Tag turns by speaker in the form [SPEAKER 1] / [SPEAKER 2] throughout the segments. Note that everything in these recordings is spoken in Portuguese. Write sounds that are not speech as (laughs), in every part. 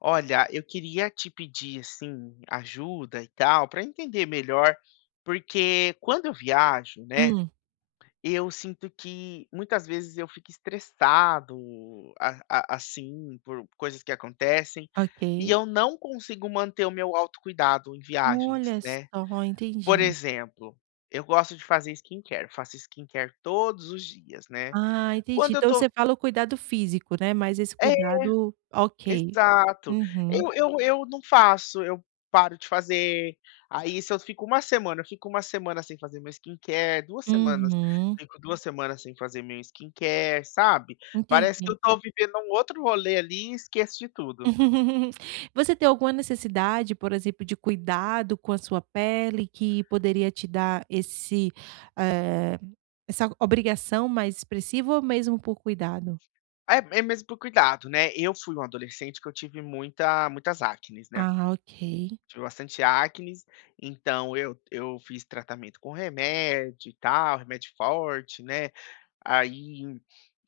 [SPEAKER 1] Olha, eu queria te pedir assim ajuda e tal para entender melhor, porque quando eu viajo, né,
[SPEAKER 2] Hum,
[SPEAKER 1] eu sinto que muitas vezes eu fico estressado, assim, por coisas que acontecem, e
[SPEAKER 2] ok.
[SPEAKER 1] eu não consigo manter o meu autocuidado em viagens,
[SPEAKER 2] Olha
[SPEAKER 1] né?
[SPEAKER 2] só,
[SPEAKER 1] Por
[SPEAKER 2] entendi.
[SPEAKER 1] exemplo, eu gosto de fazer skincare, faço skincare todos os dias, né?
[SPEAKER 2] Ah, entendi.
[SPEAKER 1] Quando eu
[SPEAKER 2] Então você
[SPEAKER 1] tô,
[SPEAKER 2] fala o cuidado físico, né, mas esse
[SPEAKER 1] é,
[SPEAKER 2] cuidado ok.
[SPEAKER 1] exato.
[SPEAKER 2] Uhum,
[SPEAKER 1] Eu não faço, eu paro de fazer. Aí se eu fico uma semana, eu fico uma semana sem fazer meu skincare, 2 semanas,
[SPEAKER 2] uhum,
[SPEAKER 1] fico 2 semanas sem fazer meu skincare, sabe. Parece que
[SPEAKER 2] entendi.
[SPEAKER 1] eu tô vivendo um outro rolê ali e esqueço de tudo.
[SPEAKER 2] (laughs) Você tem alguma necessidade, por exemplo, de cuidado com a sua pele que poderia te dar esse, eh, essa obrigação mais expressiva ou mesmo por cuidado?
[SPEAKER 1] É é mesmo por cuidado, né. Eu fui um adolescente que eu tive muita muitas acnes, né.
[SPEAKER 2] Ah, ok.
[SPEAKER 1] Tive bastante acnes, então eu fiz tratamento com remédio e tal, remédio forte, né. Aí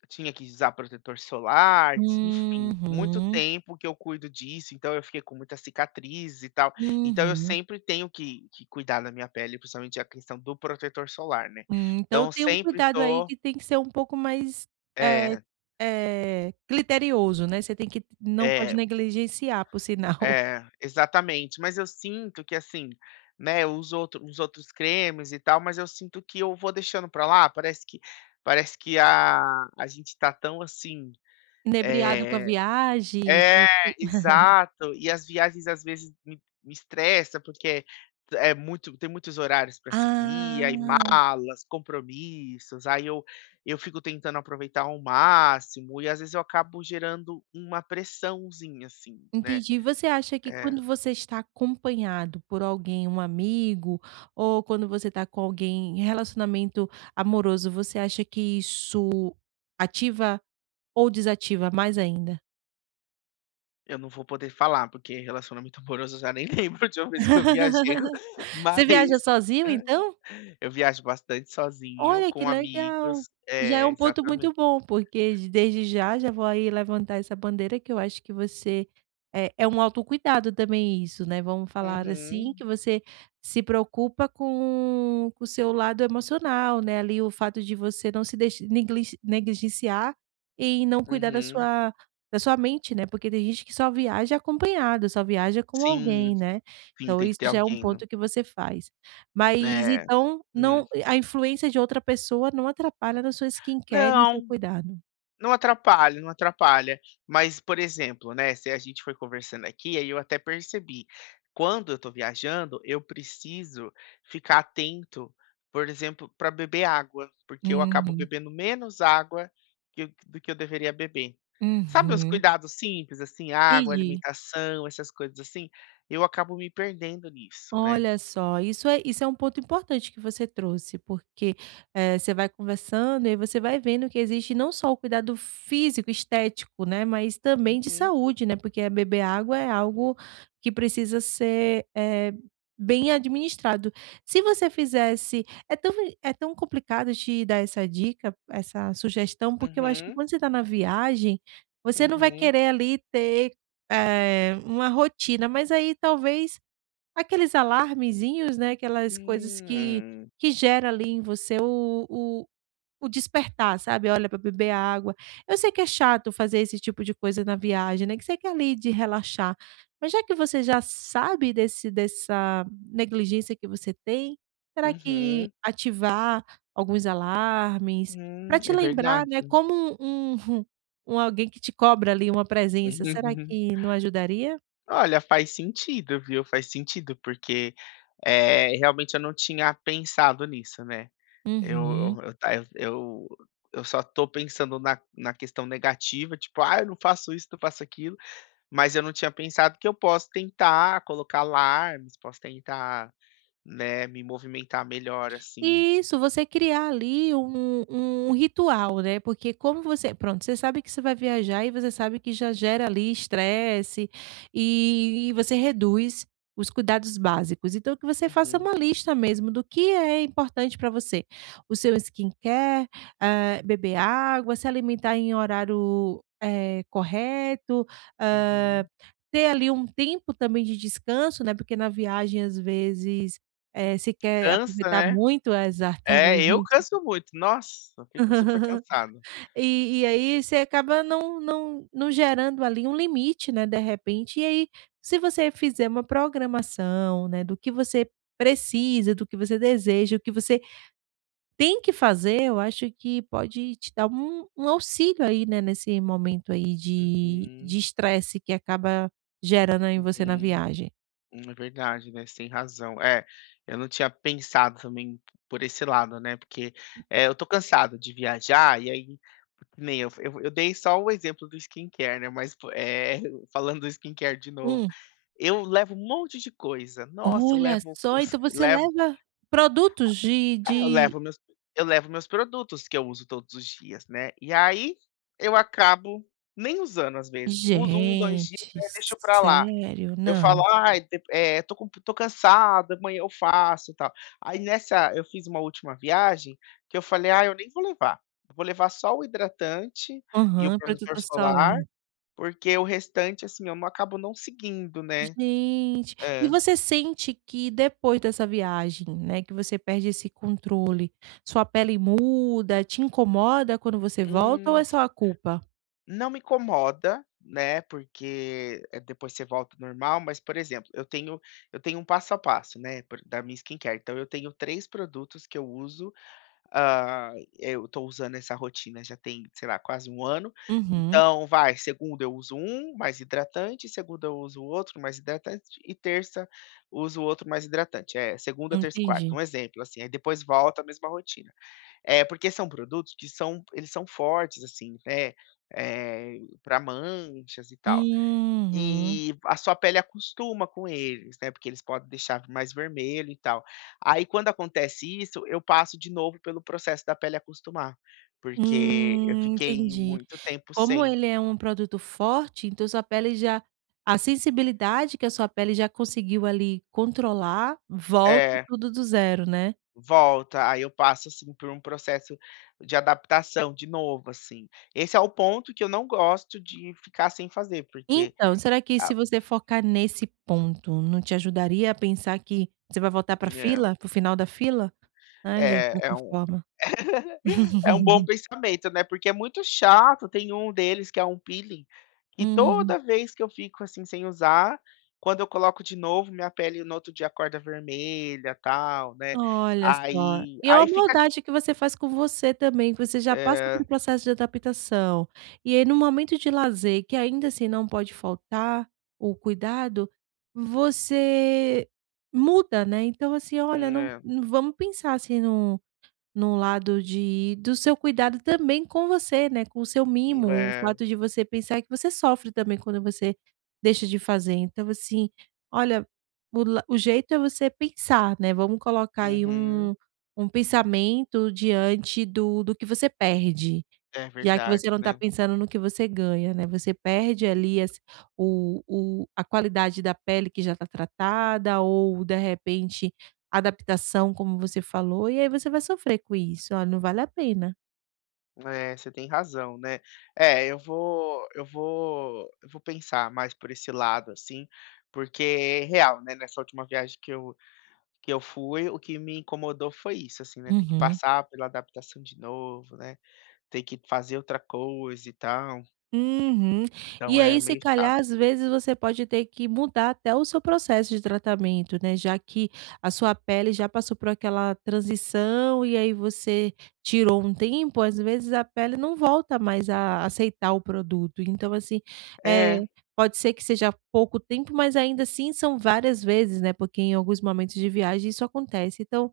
[SPEAKER 1] tinha que usar protetor solar, enfim, muito
[SPEAKER 2] Uhum,
[SPEAKER 1] tempo que eu cuido disso, então eu fiquei com muita cicatriz e tal. Então eu
[SPEAKER 2] uhum.
[SPEAKER 1] sempre tenho que cuidar da minha pele, principalmente a questão do protetor solar, né. Então
[SPEAKER 2] Então
[SPEAKER 1] eu
[SPEAKER 2] tem um
[SPEAKER 1] sempre
[SPEAKER 2] cuidado aí
[SPEAKER 1] tô
[SPEAKER 2] que tem que ser um pouco mais, eh
[SPEAKER 1] é,
[SPEAKER 2] criterioso, né, você tem que não pode
[SPEAKER 1] é,
[SPEAKER 2] negligenciar, por sinal.
[SPEAKER 1] é, exatamente. Mas eu sinto que assim, né, eu uso outro uns outros cremes e tal, mas eu sinto que eu vou deixando pra lá, parece que parece que a a gente tá tão assim,
[SPEAKER 2] (laughs) Inebriado com a
[SPEAKER 1] eh
[SPEAKER 2] viagem,
[SPEAKER 1] é,
[SPEAKER 2] você
[SPEAKER 1] exato. E as viagens às vezes me estressa, porque é muito tem muitos horários para seguir, aí
[SPEAKER 2] ah,
[SPEAKER 1] malas, compromissos, aí eu fico tentando aproveitar ao máximo e às vezes eu acabo gerando uma pressãozinha, assim, né.
[SPEAKER 2] entendi. Você acha que
[SPEAKER 1] É,
[SPEAKER 2] quando você está acompanhado por alguém, um amigo, ou quando você está com alguém em relacionamento amoroso, você acha que isso ativa ou desativa mais ainda?
[SPEAKER 1] eu não vou poder falar, porque relacionamento (laughs) amoroso eu já nem (laughs) lembro de uma vez que eu viajei,
[SPEAKER 2] (laughs) Você viaja
[SPEAKER 1] mas
[SPEAKER 2] sozinho então?
[SPEAKER 1] (laughs) eu viajo bastante sozinho,
[SPEAKER 2] Olha, que
[SPEAKER 1] com
[SPEAKER 2] legal.
[SPEAKER 1] amigos.
[SPEAKER 2] Já é
[SPEAKER 1] É,
[SPEAKER 2] um ponto
[SPEAKER 1] exatamente.
[SPEAKER 2] muito bom, porque desde já, já vou aí levantar essa bandeira que eu acho que você é um autocuidado também isso, né, vamos falar assim,
[SPEAKER 1] Uhum,
[SPEAKER 2] que você se preocupa com o seu lado emocional, né, ali o fato de você não se deix neglis negligenciar e não cuidar
[SPEAKER 1] uhum.
[SPEAKER 2] da sua mente, né, porque tem gente que só viaja acompanhado, só viaja com
[SPEAKER 1] Sim,
[SPEAKER 2] alguém, né.
[SPEAKER 1] sim,
[SPEAKER 2] Então
[SPEAKER 1] tem que
[SPEAKER 2] isso
[SPEAKER 1] ter
[SPEAKER 2] já é um
[SPEAKER 1] alguém, né.
[SPEAKER 2] ponto que você faz. Mas
[SPEAKER 1] É,
[SPEAKER 2] então
[SPEAKER 1] hum.
[SPEAKER 2] não a influência de outra pessoa não atrapalha na sua skincare, nem seu
[SPEAKER 1] Não,
[SPEAKER 2] cuidado.
[SPEAKER 1] não atrapalha, não atrapalha. Mas, por exemplo, né, se a gente foi conversando aqui, aí eu até percebi, quando eu tô viajando, eu preciso ficar atento, por exemplo, para beber água, porque eu acabo
[SPEAKER 2] Uhum,
[SPEAKER 1] bebendo menos água que eu do que eu deveria beber. Sabe os
[SPEAKER 2] uhum.
[SPEAKER 1] cuidados simples, assim, água,
[SPEAKER 2] Entendi.
[SPEAKER 1] alimentação, essas coisas assim? Eu acabo me perdendo nisso, né.
[SPEAKER 2] Olha só, isso é um ponto importante que você trouxe, porque, você vai conversando e você vai vendo que existe não só o cuidado físico, estético, né, mas também de
[SPEAKER 1] Uhum,
[SPEAKER 2] saúde, né, porque beber água é algo que precisa ser, bem administrado. Se você fizesse é tão complicado te dar essa dica, essa sugestão, porque eu acho que
[SPEAKER 1] uhum,
[SPEAKER 2] quando você está na viagem, você não vai
[SPEAKER 1] uhum.
[SPEAKER 2] querer ali ter, uma rotina, mas aí talvez aqueles alarmezinhos, né, aquelas coisas que
[SPEAKER 1] Hum,
[SPEAKER 2] que gera ali em você o despertar, sabe, olha, para beber água. Eu sei que é chato fazer esse tipo de coisa na viagem, né, que você quer ali de relaxar, mas já que você já sabe desse dessa negligência que você tem, será que
[SPEAKER 1] uhum,
[SPEAKER 2] ativar alguns alarmes, para te
[SPEAKER 1] é
[SPEAKER 2] lembrar,
[SPEAKER 1] verdade.
[SPEAKER 2] né,
[SPEAKER 1] (laughs)
[SPEAKER 2] como um (laughs) um alguém que te cobra ali uma presença, será
[SPEAKER 1] Uhum.
[SPEAKER 2] que não ajudaria?
[SPEAKER 1] Olha, faz sentido, viu? Faz sentido, porque, realmente eu não tinha pensado nisso, né?
[SPEAKER 2] Uhum.
[SPEAKER 1] Eu eu só tô pensando na na questão negativa, tipo: "Ah, eu não faço isso, não faço aquilo", mas eu não tinha pensado que eu posso tentar colocar alarmes, posso tentar, né, me movimentar melhor, assim.
[SPEAKER 2] Isso, você criar ali um ritual, né, porque como você pronto, você sabe que você vai viajar e você sabe que já gera ali estresse, e você reduz os cuidados básicos. Então que você faça
[SPEAKER 1] Uhum,
[SPEAKER 2] uma lista mesmo do que é importante para você. O seu skincare, beber água, se alimentar em horário, correto, hã,
[SPEAKER 1] uhum.
[SPEAKER 2] ter ali um tempo também de descanso, né, porque na viagem às vezes, é, se quer
[SPEAKER 1] Cansa,
[SPEAKER 2] aproveitar
[SPEAKER 1] né?
[SPEAKER 2] muito é
[SPEAKER 1] É, eu
[SPEAKER 2] exatamente.
[SPEAKER 1] canso muito. Nossa, eu fico super
[SPEAKER 2] (laughs)
[SPEAKER 1] cansado.
[SPEAKER 2] E aí você acaba não gerando ali um limite, né, de repente. E aí, se você fizer uma programação, né, do que você precisa, do que você deseja, o que você tem que fazer, eu acho que pode te dar um auxílio aí, né, nesse momento aí de
[SPEAKER 1] Uhum,
[SPEAKER 2] estresse que acaba gerando em você na
[SPEAKER 1] uhum.
[SPEAKER 2] viagem.
[SPEAKER 1] É verdade, né, você tem razão. É, eu não tinha pensado também por esse lado, né, porque, eu tô cansado de viajar e aí que nem eu dei só o exemplo do skincare, né, mas (laughs) falando do skincare de novo,
[SPEAKER 2] Hum,
[SPEAKER 1] eu levo um monte de coisa. Nossa, eu
[SPEAKER 2] olha
[SPEAKER 1] levo
[SPEAKER 2] só,
[SPEAKER 1] os
[SPEAKER 2] então você
[SPEAKER 1] levo
[SPEAKER 2] leva produtos
[SPEAKER 1] é,
[SPEAKER 2] de
[SPEAKER 1] eu levo meus produtos que eu uso todos os dias, né, e aí eu acabo nem usando às vezes, uso um 2 dias,
[SPEAKER 2] gente,
[SPEAKER 1] aí deixo pra lá.
[SPEAKER 2] sério?
[SPEAKER 1] Eu falo:
[SPEAKER 2] Não.
[SPEAKER 1] "Ai, tô com tô cansada, amanhã eu faço, e tal". Aí nessa eu fiz uma última viagem que eu falei: "Ah, eu nem vou levar, eu vou levar só o hidratante e o
[SPEAKER 2] Aham,
[SPEAKER 1] protetor
[SPEAKER 2] protetor
[SPEAKER 1] solar,
[SPEAKER 2] solar.
[SPEAKER 1] porque o restante, assim, eu não acabo não seguindo, né".
[SPEAKER 2] Gente, e
[SPEAKER 1] É.
[SPEAKER 2] você sente que depois dessa viagem, né, que você perde esse controle, sua pele muda, te incomoda quando você volta ou
[SPEAKER 1] Hum.
[SPEAKER 2] é só a culpa?
[SPEAKER 1] Não me incomoda, né, porque, depois você volta ao normal, mas, por exemplo, eu tenho um passo a passo, né, por da minha skincare, então eu tenho 3 produtos que eu uso, hã, eu tô usando essa rotina já tem, sei lá, quase um ano,
[SPEAKER 2] Uhum,
[SPEAKER 1] então vai, segunda eu uso um mais hidratante, segunda eu uso outro mais hidratante e terça uso outro mais hidratante. É, segunda, terça e quarta,
[SPEAKER 2] entendi.
[SPEAKER 1] um exemplo, assim, aí depois volta a mesma rotina. É, porque são produtos que são eles são fortes, assim, né, pra manchas e tal.
[SPEAKER 2] Uhum.
[SPEAKER 1] E a sua pele acostuma com eles, né, porque eles podem deixar mais vermelho e tal. Aí quando acontece isso, eu passo de novo pelo processo da pele acostumar, porque eu fiquei
[SPEAKER 2] Entendi.
[SPEAKER 1] muito tempo
[SPEAKER 2] Como
[SPEAKER 1] sem.
[SPEAKER 2] ele é um produto forte, então sua pele já a sensibilidade que a sua pele já conseguiu ali controlar, volta
[SPEAKER 1] É,
[SPEAKER 2] tudo do zero, né?
[SPEAKER 1] volta, aí eu passo, assim, por um processo de adaptação de novo, assim. Esse é o ponto que eu não gosto de ficar sem fazer, porque
[SPEAKER 2] Então, será que se
[SPEAKER 1] ah,
[SPEAKER 2] você focar nesse ponto, não te ajudaria a pensar que você vai voltar para
[SPEAKER 1] é,
[SPEAKER 2] fila, para o final da fila? Ai, gente,
[SPEAKER 1] é,
[SPEAKER 2] de outra forma.
[SPEAKER 1] é um bom
[SPEAKER 2] (laughs)
[SPEAKER 1] pensamento, né, porque é muito chato, tem um deles que é um peeling, e
[SPEAKER 2] Uhum.
[SPEAKER 1] toda vez que eu fico, assim, sem usar, quando eu coloco de novo, minha pele no outro dia acorda vermelha, tal, né,
[SPEAKER 2] Olha só,
[SPEAKER 1] aí
[SPEAKER 2] e é
[SPEAKER 1] aí
[SPEAKER 2] uma
[SPEAKER 1] fica di
[SPEAKER 2] maldade que você faz com você também, que você já passa por
[SPEAKER 1] é,
[SPEAKER 2] um processo de adaptação, e aí no momento de lazer, que ainda assim não pode faltar o cuidado, você muda, né. Então assim, olha,
[SPEAKER 1] é,
[SPEAKER 2] vamos pensar assim num num lado de do seu cuidado também com você, né, com o seu mimo, o
[SPEAKER 1] é,
[SPEAKER 2] fato de você pensar que você sofre também quando você deixa de fazer. Então, assim, olha, o jeito é você pensar, né, vamos colocar aí
[SPEAKER 1] uhum,
[SPEAKER 2] um um pensamento diante do que você perde.
[SPEAKER 1] é
[SPEAKER 2] Já que
[SPEAKER 1] verdade,
[SPEAKER 2] você não está
[SPEAKER 1] né.
[SPEAKER 2] pensando no que você ganha, né, você perde ali as o a qualidade da pele que já está tratada ou, de repente, adaptação, como você falou, e aí você vai sofrer com isso. Olha, não vale a pena.
[SPEAKER 1] É, você tem razão, né. É, eu vou pensar mais por esse lado, assim, porque é real, né, nessa última viagem que eu que eu fui, o que me incomodou foi isso, assim, né, ter que
[SPEAKER 2] Uhum.
[SPEAKER 1] passar pela adaptação de novo, né, ter que fazer outra coisa e tal,
[SPEAKER 2] Uhum.
[SPEAKER 1] então
[SPEAKER 2] E
[SPEAKER 1] é
[SPEAKER 2] aí, se
[SPEAKER 1] meio chato.
[SPEAKER 2] calhar, às vezes você pode ter que mudar até o seu processo de tratamento, né? Já que a sua pele já passou por aquela transição e aí você tirou um tempo, às vezes a pele não volta mais a aceitar o produto. Então, assim, é
[SPEAKER 1] É,
[SPEAKER 2] pode ser que seja pouco tempo, mas ainda assim são várias vezes, né? Porque em alguns momentos de viagem isso acontece. Então,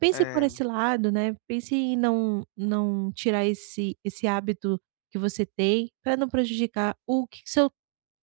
[SPEAKER 2] pense por
[SPEAKER 1] é,
[SPEAKER 2] esse lado, né, pense em não tirar esse hábito que você tem, para não prejudicar o que seu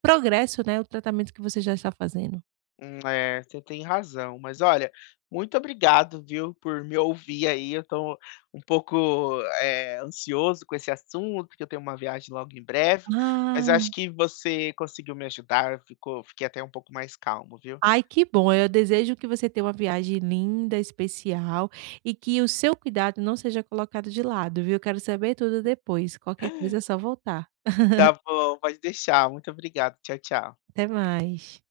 [SPEAKER 2] progresso, né, o tratamento que você já está fazendo.
[SPEAKER 1] é, você tem razão, mas olha, muito obrigado, viu, por me ouvir aí, eu tô um pouco, ansioso com esse assunto, porque eu tenho uma viagem logo em breve, mas acho
[SPEAKER 2] Ai.
[SPEAKER 1] que você conseguiu me ajudar, ficou fiquei até um pouco mais calmo, viu.
[SPEAKER 2] Ai, que bom, eu desejo que você tenha uma viagem linda, especial, e que o seu cuidado não seja colocado de lado, viu. Eu quero saber tudo depois, qualquer coisa é só voltar.
[SPEAKER 1] Tá bom, pode deixar, muito obrigado, tchau, tchau.
[SPEAKER 2] Até mais.